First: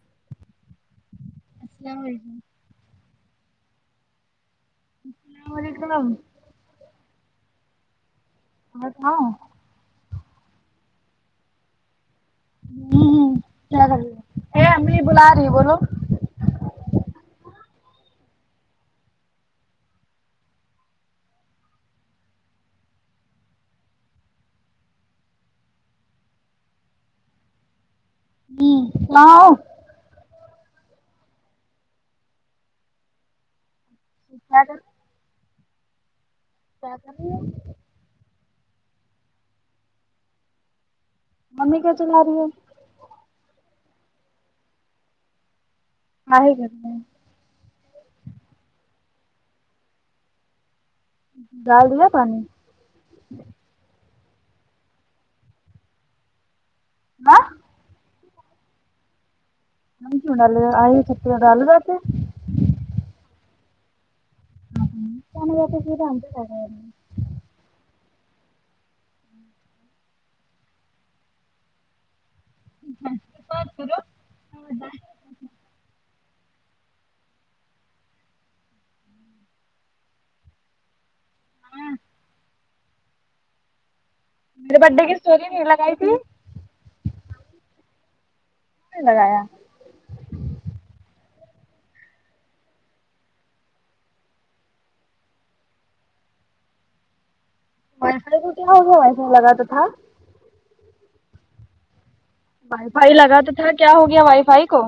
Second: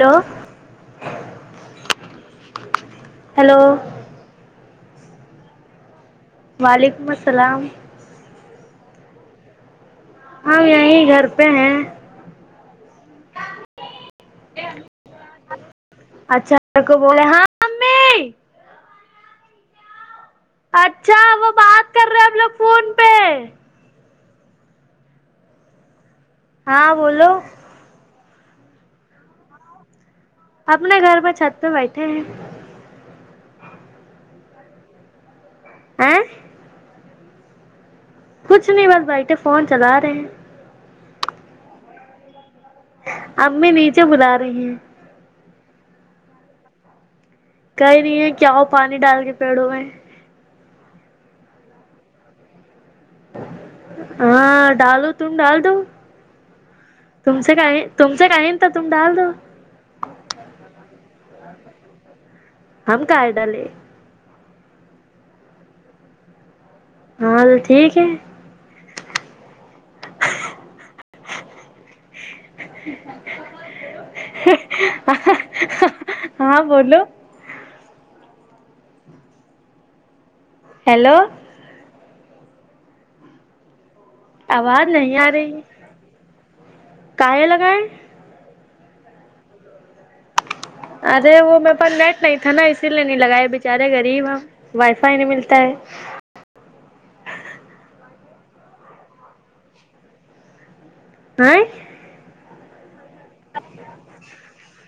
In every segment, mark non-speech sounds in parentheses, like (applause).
Hello السلام علیکم hello السلام علیکم وعلیکم السلام اور ہاں ہم یہں گھر پہ ہیں ہ ہ کیا کر رہی ہو اے امی بلا رہی بولو اچھا کو بولے ہاں امی اچھا وہ بات کر رہے ہم لوگ فون پہ ہاں بولو ہمم آو اپنے گھر پہ چھت پہ بیٹھے ہیں (unintelligible) آے کیا کر رہی ہو کچھ نہیں بس بیٹھے فون چلا رہے ہیں ممی کو چلا رہی ہے امی نیچے بلا رہی ہیں ہائے کرنے کہی بھی ہے کہ او پانی ڈال کے پیڑوں میں ڈال دیا پانی ہاں ڈالو تو ڈال دو تم ہاں سے کاائے تم سے کہیں ہے تو تم ڈال دو ہم کیوں ڈالو ایہ سب سے ڈالوا تے ہم کاہے ڈالے (unintelligible) ہاں یہ ٹھیک ہے بات کرو میرے ہ ہ اہ ہاں بولو ہیلو آواز برتھ ڈے کی نہیں آ اسٹوری رہی نہیں لگائی تھی کس کاہے لگایں لگایا ارے وہ میرے پاس نیٹ نہیں تھا نا اسی لیے نہیں لگایا بیچارے غریب ہے وائی فائی نہیں ملتا ہے وائی فائی کو کیا ہوگیا ہے لگاتو تھا آءے وائی فائی لگا تو تھا کیا ہو گیا وائی فائی کو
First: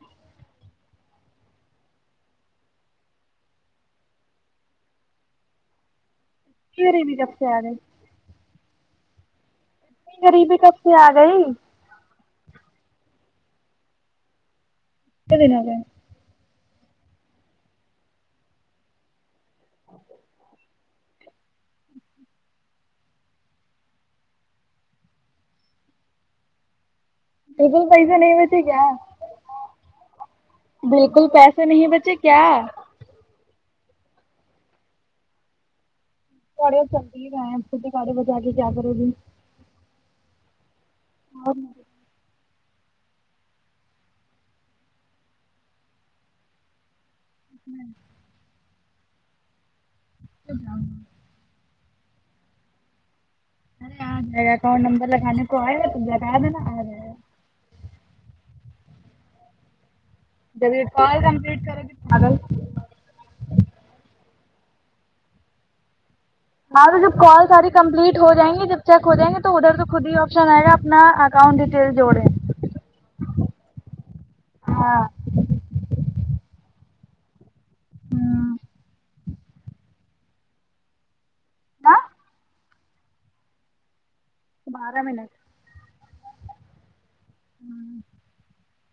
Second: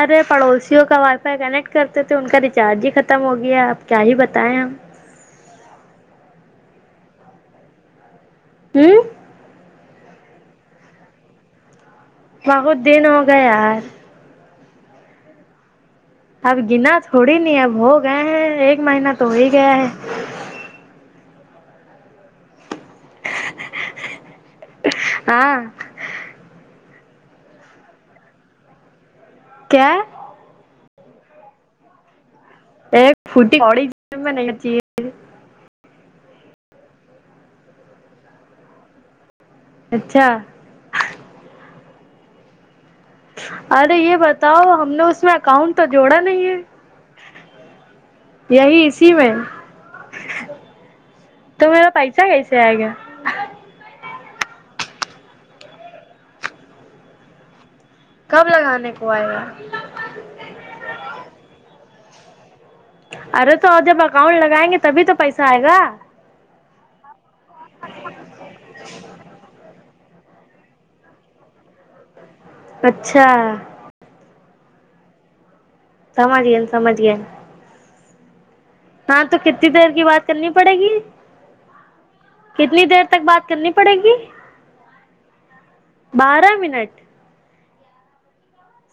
ارے پڑوسیوں کا وائی فائی کنیکٹ کرتے تھے ان کا ریچارج ہی ختم ہو گیا ہے آب کیا ہی بتائیں ہم کیوں نے جب سے آ رہئے ہوں غریبی کب سے آ گئی بہغوت دن ہو گئے ہے کبھی نہیں گئے اب گنا تھوڑی نہیں اب ہو گئے ہیں ایک مہینہ تو ہو ہی گیا ہے ہاں ڈبل پیسہ نہیں ہوے تھے کیا کیا بالکل پیسے نہیں بچے کیا ایک فٹی کاڑی میں نہیں لکتی ہے چالو چلدی جایں پھوٹی کاڑی بجا کے کرو گی اچھا ہاں اڑے یہ بتاؤ ہم نے اس میں اکاؤنٹ تو جوڑا نہیں ہے کس مے یہی اسی میں اچھا تو میرا پیسا کیسے ائے گا ارے آ جائے گا اکاؤنٹ نمبر لگانے کو آئے گا تم بتا دینا آجاے گا کب لگانے کو آئے گا جب یہ کال کمپٹ کرے گی پاگل ارے تو جب اکاؤنٹ لگائیں گے تبھی تو پیسہ آئے گا ہاں تو جب کال ساری کمپلیٹ ہو جائیں گی جب چیک ہو جیں گے تو ادھر تو خود ہی آپشن آئے گا اپنا ا اکاؤنٹ ڈٹیل جوڑے اچھا ہاں سمجھھیین سمجیاین ہاں ہاں تو کتنی دیر کی بات کرنی پڑے گی ہا کتنی دیر تک بات کرنی پڑے گی بارہ منٹ بارہ منٹ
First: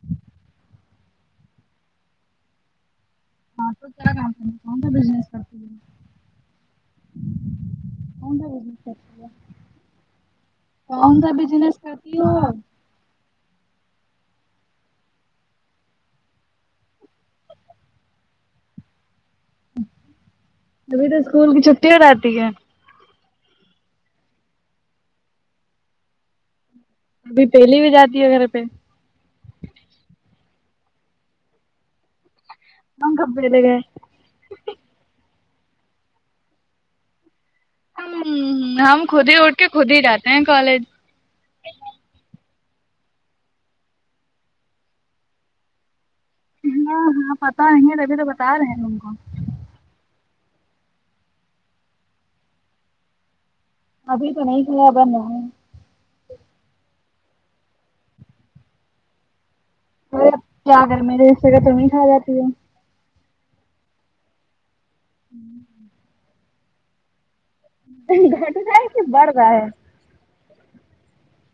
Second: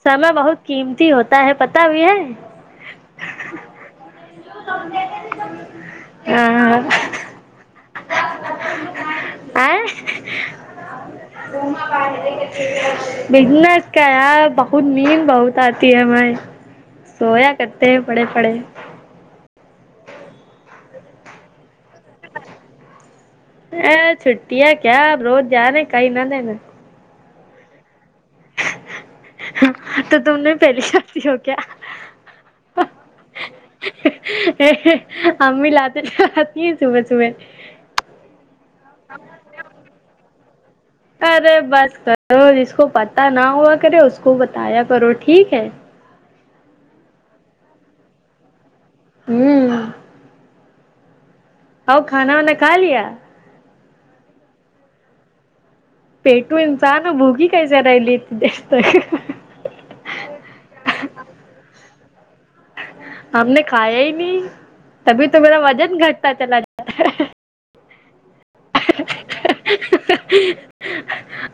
سمے بہت قیمتی ہوتا ہے پتا بھی ہے آپ کو کیا کام ہے کون سا بزنس کرتی ہو ہاں کون سا بزنس کرتی آے ہو کون سا بزنس کرتی ہو بزنس کیا یار بہت نیند بہت آتی ہے ہمیں سویا کرتے ہیں پڑے پڑے جبھی تو اسکول کی چھٹی ہو جاتی ہے ا چھٹی ہے کیا اب روز جا رہے کیں نہ دین ابھی پہلی بھی جاتی ہے گھر پہ تو تم نے پہلی شادی ہو کیا (unintelligible) منگ کب دگ امی لاتے مارتی ہے صبح صبح ہممم ہم خود ہی اٹھ کے خود ہی جاتے ہیں کالج ارے بس کرو جس کو پتا نہ ہوا کرے اس کو بتایا کرو ٹھیک ہے ہاں ہاں پتا نہیں تبھی تو بتا رہے ہیں تم کو ہوں اور کھانا وانا کھا لیا ابھی تو نہیں کھایا بن ہے پیٹو انسان ہے بھوکی کیسا رہلتی ہے یار کیا کرے میرے حصے کا تم ہی کھا جاتی ہے ہم نے کھایا ہی نہیں تبھی تو میرا وزن گھٹتا چلا جات گھٹ رہا ہے کہ بڑھ رہا ہے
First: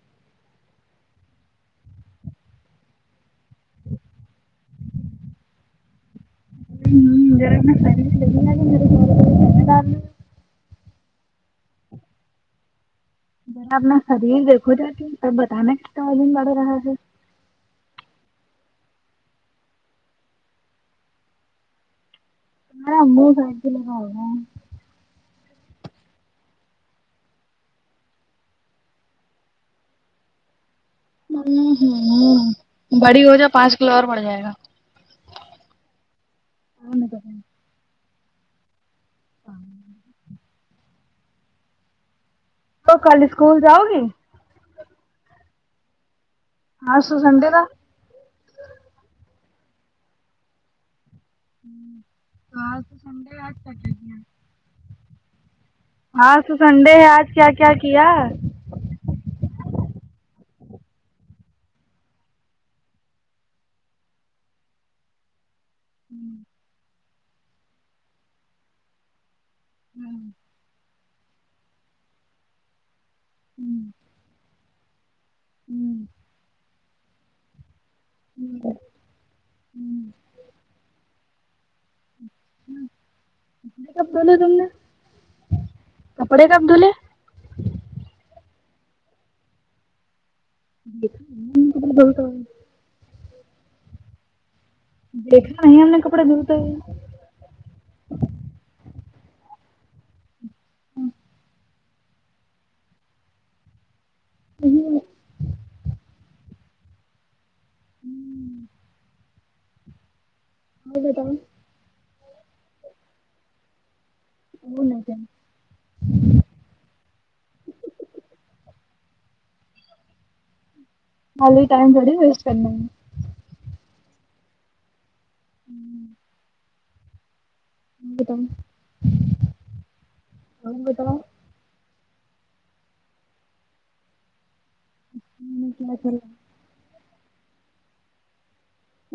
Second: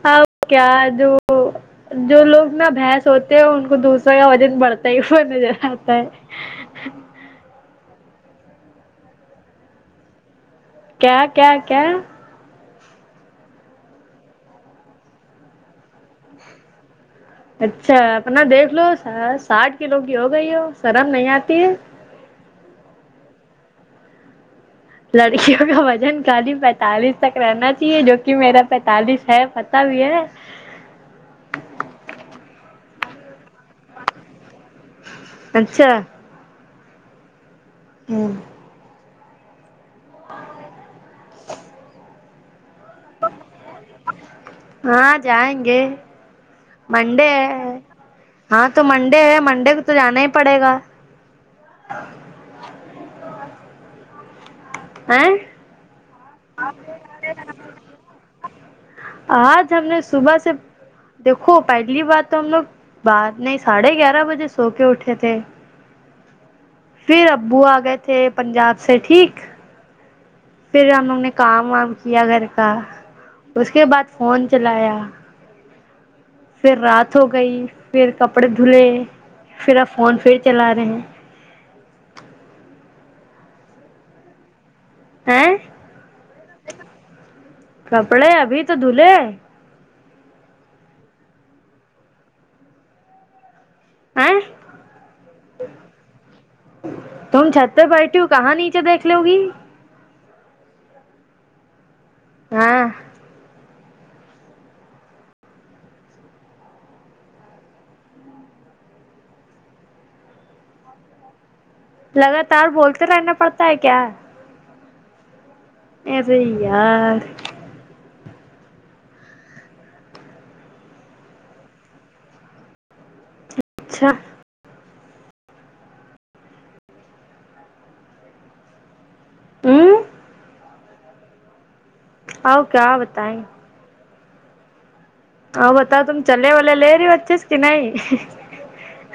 اب کیا دوں جو لوگ نا بھینس ہوتے ہیں ان کو دوسروں کا وزن بڑھتا ہی ہوا نظر آتا ہے ہمم کیا کیا کیا جرا اپنا شریر دیکھو جاکے کے تب بتانا کتنا وجن بڑھ رہا ہے اچھا اپنا دیکھ لو ساٹھ کلو کی ہو گئی ہو شرم نہیں آتی ہے تمہارا منہ ساٹھ کلو کا ہورہا ہے لڑکیوں کا وزن خالی پینتالیس تک رہنا چاہیے جو کہ میرا پینتالیس ہے پتہ بھی ہے ہمم ہمم بڑی ہو جو پاس ہو فلور پٹھ جائے گا اچھا ہوں ہاں ہ ہائے تو کل اسکول جاؤگی ہاں جائینگے آج تو منڈے سنڈے ہے تھا ہاں تو منڈے ہے منڈے کو تو جانا ہی پڑےگا آج سنڈے آج کیا کیا کیا ہاے آج تو سنڈے ہے آج کیا کیا کیا آج ہم نے صبح سے دیکھو پہلی بار تو ہم لوگ بعد نہیں ساڑھے گیارہ بجے سو کے اٹھے تھے ہوں پھر ابو آ گئے تھے پنجاب سے ٹھیک ہوں پھر ہم لوگ نے کام وام کیا گھر کا اس کے بعد فون چلایا ہوں پھر رات ہو گئی پھر کپڑے دھلے پھر آپ فون پھر چلا رہے ہیں کپڑے کب دھولے تم نے ہیں کپڑے کب دھولے کپڑے ابھی تو دلہے ہے ان انٹلیگیبل آئے دیکھنا نہیں ہم نے کپڑے دھوتے ہوئے تم چھت پے بیٹھی ہو کہاں نیچے دیکھ لو گی ہوں ہاں ہ ہممم اور بتاؤ لگاتار بولتے رہنا پڑتا ہے کیا وہ نا جائیں ایسے ہی یار خالی ٹائم تھوڑی ویسٹ کرنا ہے اچھا ہمم اور بتاؤ ہمم اور بتاؤ آؤ کیا بتائیں ہ کیا بتاؤ چل تم چلے والے لے رہی ہو اچھے کی نہیں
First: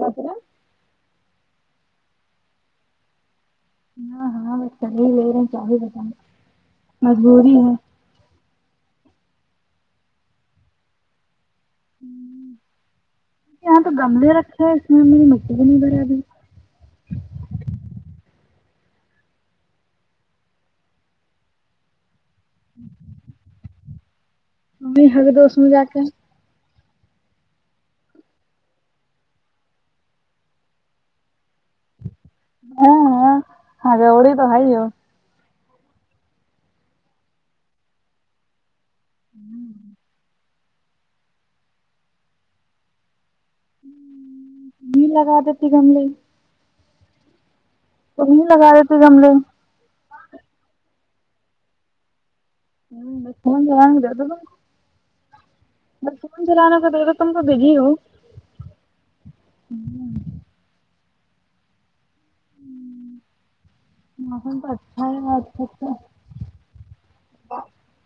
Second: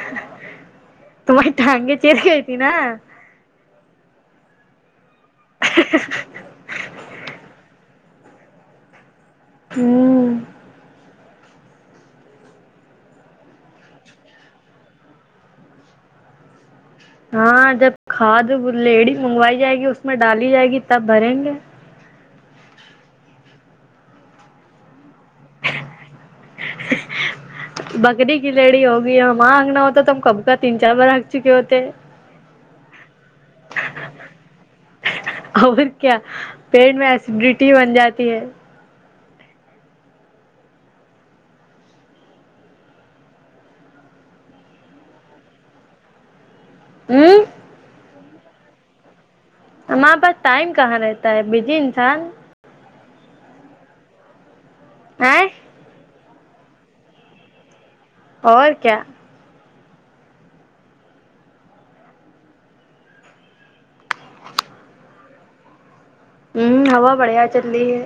کپڑا تمہاری ٹانگے چالی گئی تھی نا ہاں ہاں بس صحیح لے رہے ہیں کیااہی بتاؤ مجبوری ہے ہمم یہاں تو گملے رکھے ہے اس میں میری مٹی بھی نہیں بھرے ابھی ہاں جب کھاد ولیڑی منگوائی جائے گی اس میں ڈالی جائے گی تب بھریں گے (inaudible) ابھی ھگدو اسمے جاکے بکری کی لیڑی ہوگی ہمارا ہوتا تو ہمکب کا تین چار بار ھگ چکے ہوتے ہاں ہڑودی تو ہے ہی ہو حی حی اور کیا پیٹ میں ایسیڈیٹی بن جاتی ہے ہوں ابھی لگا دیتی گملے ہمم تم نہیں لگادیتے گملے ہمارے پاس ٹائم کہاں رہتا ہے بزی انسان (unintelligible) آئیں حکم چلانا تم تو اور کیا (inaudible) ہ موسم تو اچھا ہی ہے آج تک تو ہوں ہوا بڑھیا چلی ہے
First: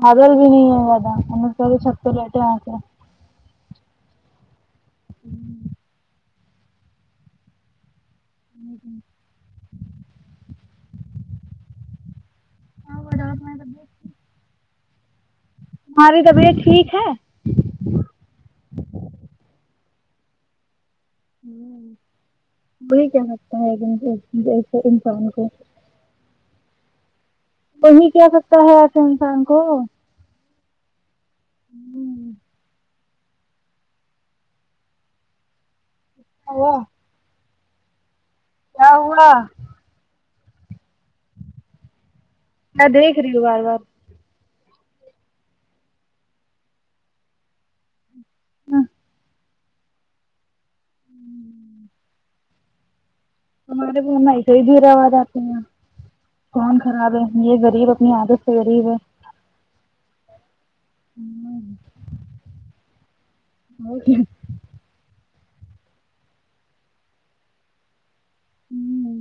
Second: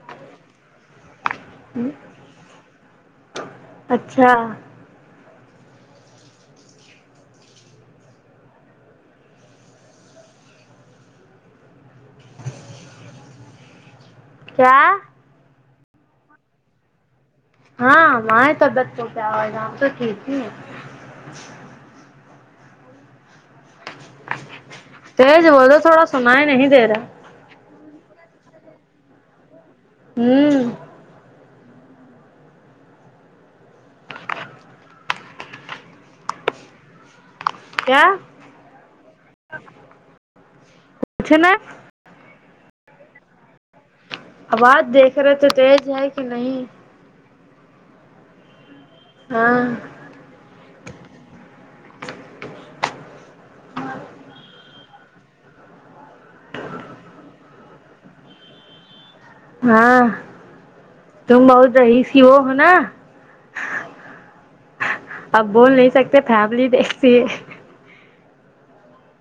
بادل بھی نہیں ہے زیادہ ہم اس واسطے چھت پے لیٹے ہے آکے اچھا ہمم ہاں وہ لاپیں تب بھی کیا تمہاری طبیعت ٹھیک ہے ہاں ہماری طبیعت کو کیا ہوئیگا ہم تو ٹھیک ہی ہے ہ وہی کیا لگتا ہے (unintelligible) جیسے انسان تیز کو بولو تھوڑا سنائی نہیں دے رہا تم ہی کہے سکتے ہو ایسے انسان کو ہمم (unintelligible) کیا کیا ہوا سنو میں دیکھ ری ہوں بار بار آواز دیکھ رہے تھے تیز ہے کہ نہیں ہاں ہاں ہمارے فون میں ایسے ہی دور آواز آتی ہیں کون خراب ہے یہ غریب اپنی عادت سے غریب ہے ہاں تم بہت یسیو ہو نہ اور کیا اب بول نہیں سکتے فیملی دیکھتی ہے ہوں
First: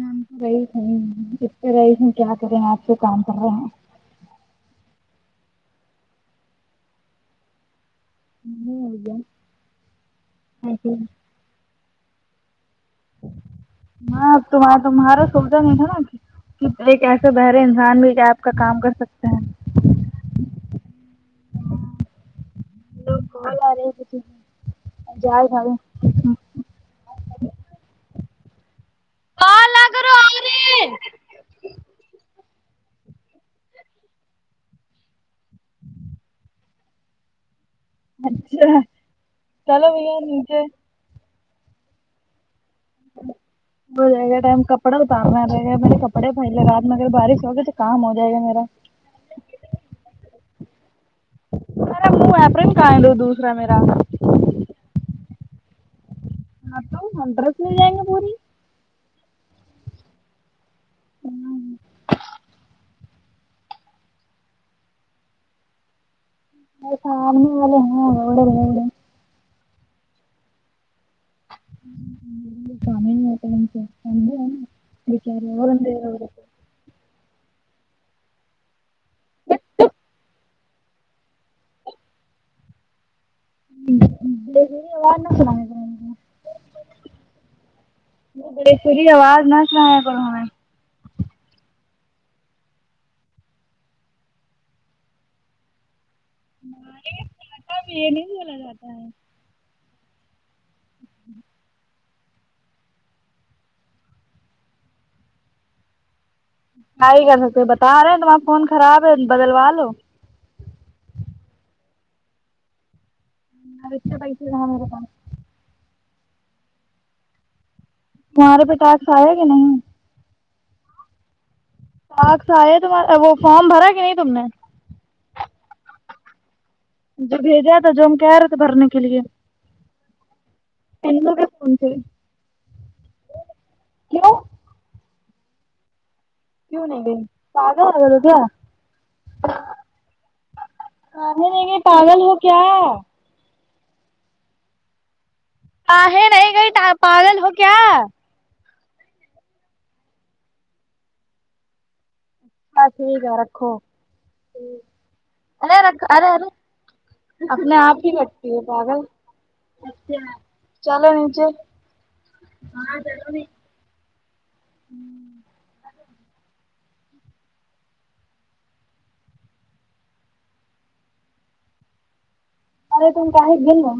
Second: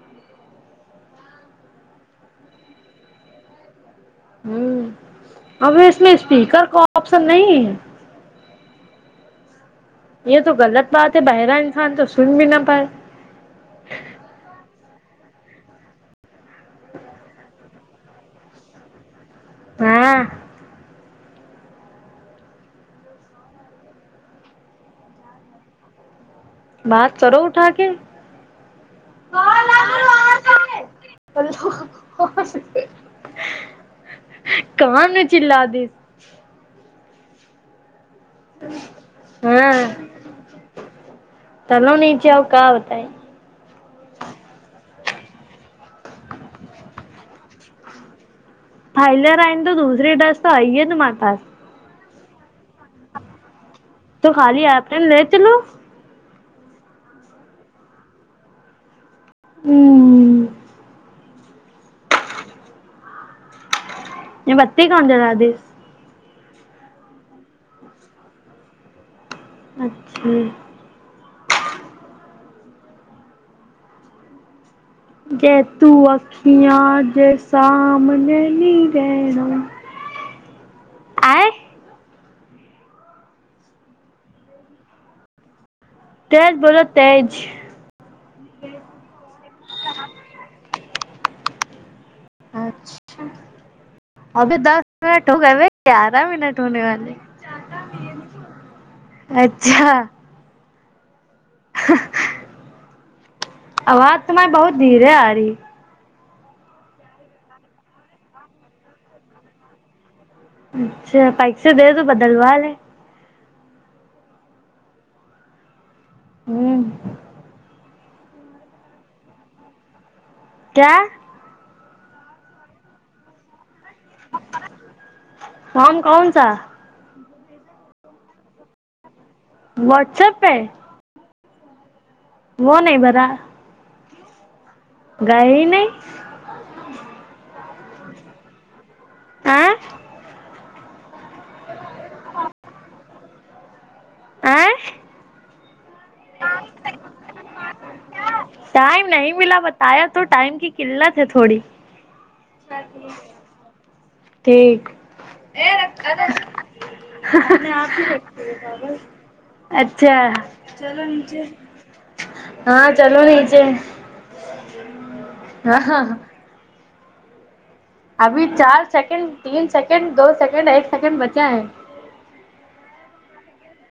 ہم تو رئیس ہے ہی اتے رئیس کیا کریں آپ جو کام کررہے ہیں ہوں اب اس میں اسپیکر کا آپشن نہیں ہے یہاں ہونے ہوگیا یے تو غلط بات ہے بہرہ انسان تو سن بھی نہ پائے ہاں تم تمہارے سنتے نہیں ہیں نا کی ایک ایسے بہرے انسان بھی کیا آپ کا کام کر سکتے ہیں ہاں جا رے سارے ناک چاڑو اٹھا کے (inaudible) کال نہ کرو آ رہے ہیں۔ کان میں چلا دی اچھا ہاں چلو بھی یار نیچے چلو نیچے کا بتا ہے (inaudible) ظہور کے ٹائم کپڑے اتار نا رہے گا میرے کپڑے پھلے رات کہیں بارش ہوگی تو کام ہوجاۂے گا میرا پائل رئن تو دوسری ڈس تو آئی ہے تمارے پاس ارے امی ایپرین کہاں ہیں دوسرا میرا تو خالی ایپرین لے چلو ہاں تو انڈرس مل جائیں گے پوری ہمم آمم یے بتی کون جلادی ہر کہانی والے ہونا والڈن والڈن اچھے ہوں ہوں شامگ اور تو ٹھنڈے ہوا میں گیٹ تو واک میا جے سامنے نی گےنا آے ہوں ہوں ڈیک میں آواز نہیں سونا اے گا ان کو تیج بولو تیج بے سری آواز نا سنایا کرو ہمیں اچھا ابھی دس منٹ ہو گئے رے گیارہ منٹ ہونے والے یہ نہیں بولا جاتا ہے اچھا ہاں آواز تمہاری بہت دھیر ے آ رہی ایے گا مجکو باتالو تما فون کھاراب ہے بدل والو اچھا پیسے دے تو بدلوا ل ہے مرد سے پیسے مانگو ہمم تمہارے پے ٹیکس آیا کے نہیں کیا اج ٹکس آئے تمہارا وہ فام بھرا کے نہیں تم نے فام کوؤن سا جو بھیجا تھا جو ہم کہہ رہے تھے بھرنے کے لیے واٹسپ پے ان کو بھی پونچھے وہ نہیں برا کیوں گائے ہی نہیں کیوں نہیں گئی بابا بولے کیا اں آپ بولے گے پاگل ہو کیا آے ہاںے نہیں گی پا پاگل ہو کیا ٹائم نہیں ملا تو ٹائم کی قلت ہے تھوڑی ہاں ٹھیک یہ رکھو ٹھیک ارے ایرک رکھ کیا کریں ارے ارے ہوں ہ ہ ہمے اپنے آپ رتے ہی ہو کٹتی ہے پاگل اچھا چلو نیچے ہاں چلو نیچے ہاں ہاں ہاں ابھی چار سیکنڈ تین سیکنڈ دو سیکنڈ ایک سیکنڈ بچا ہیں ارے توم کہاہ ہی گیل ن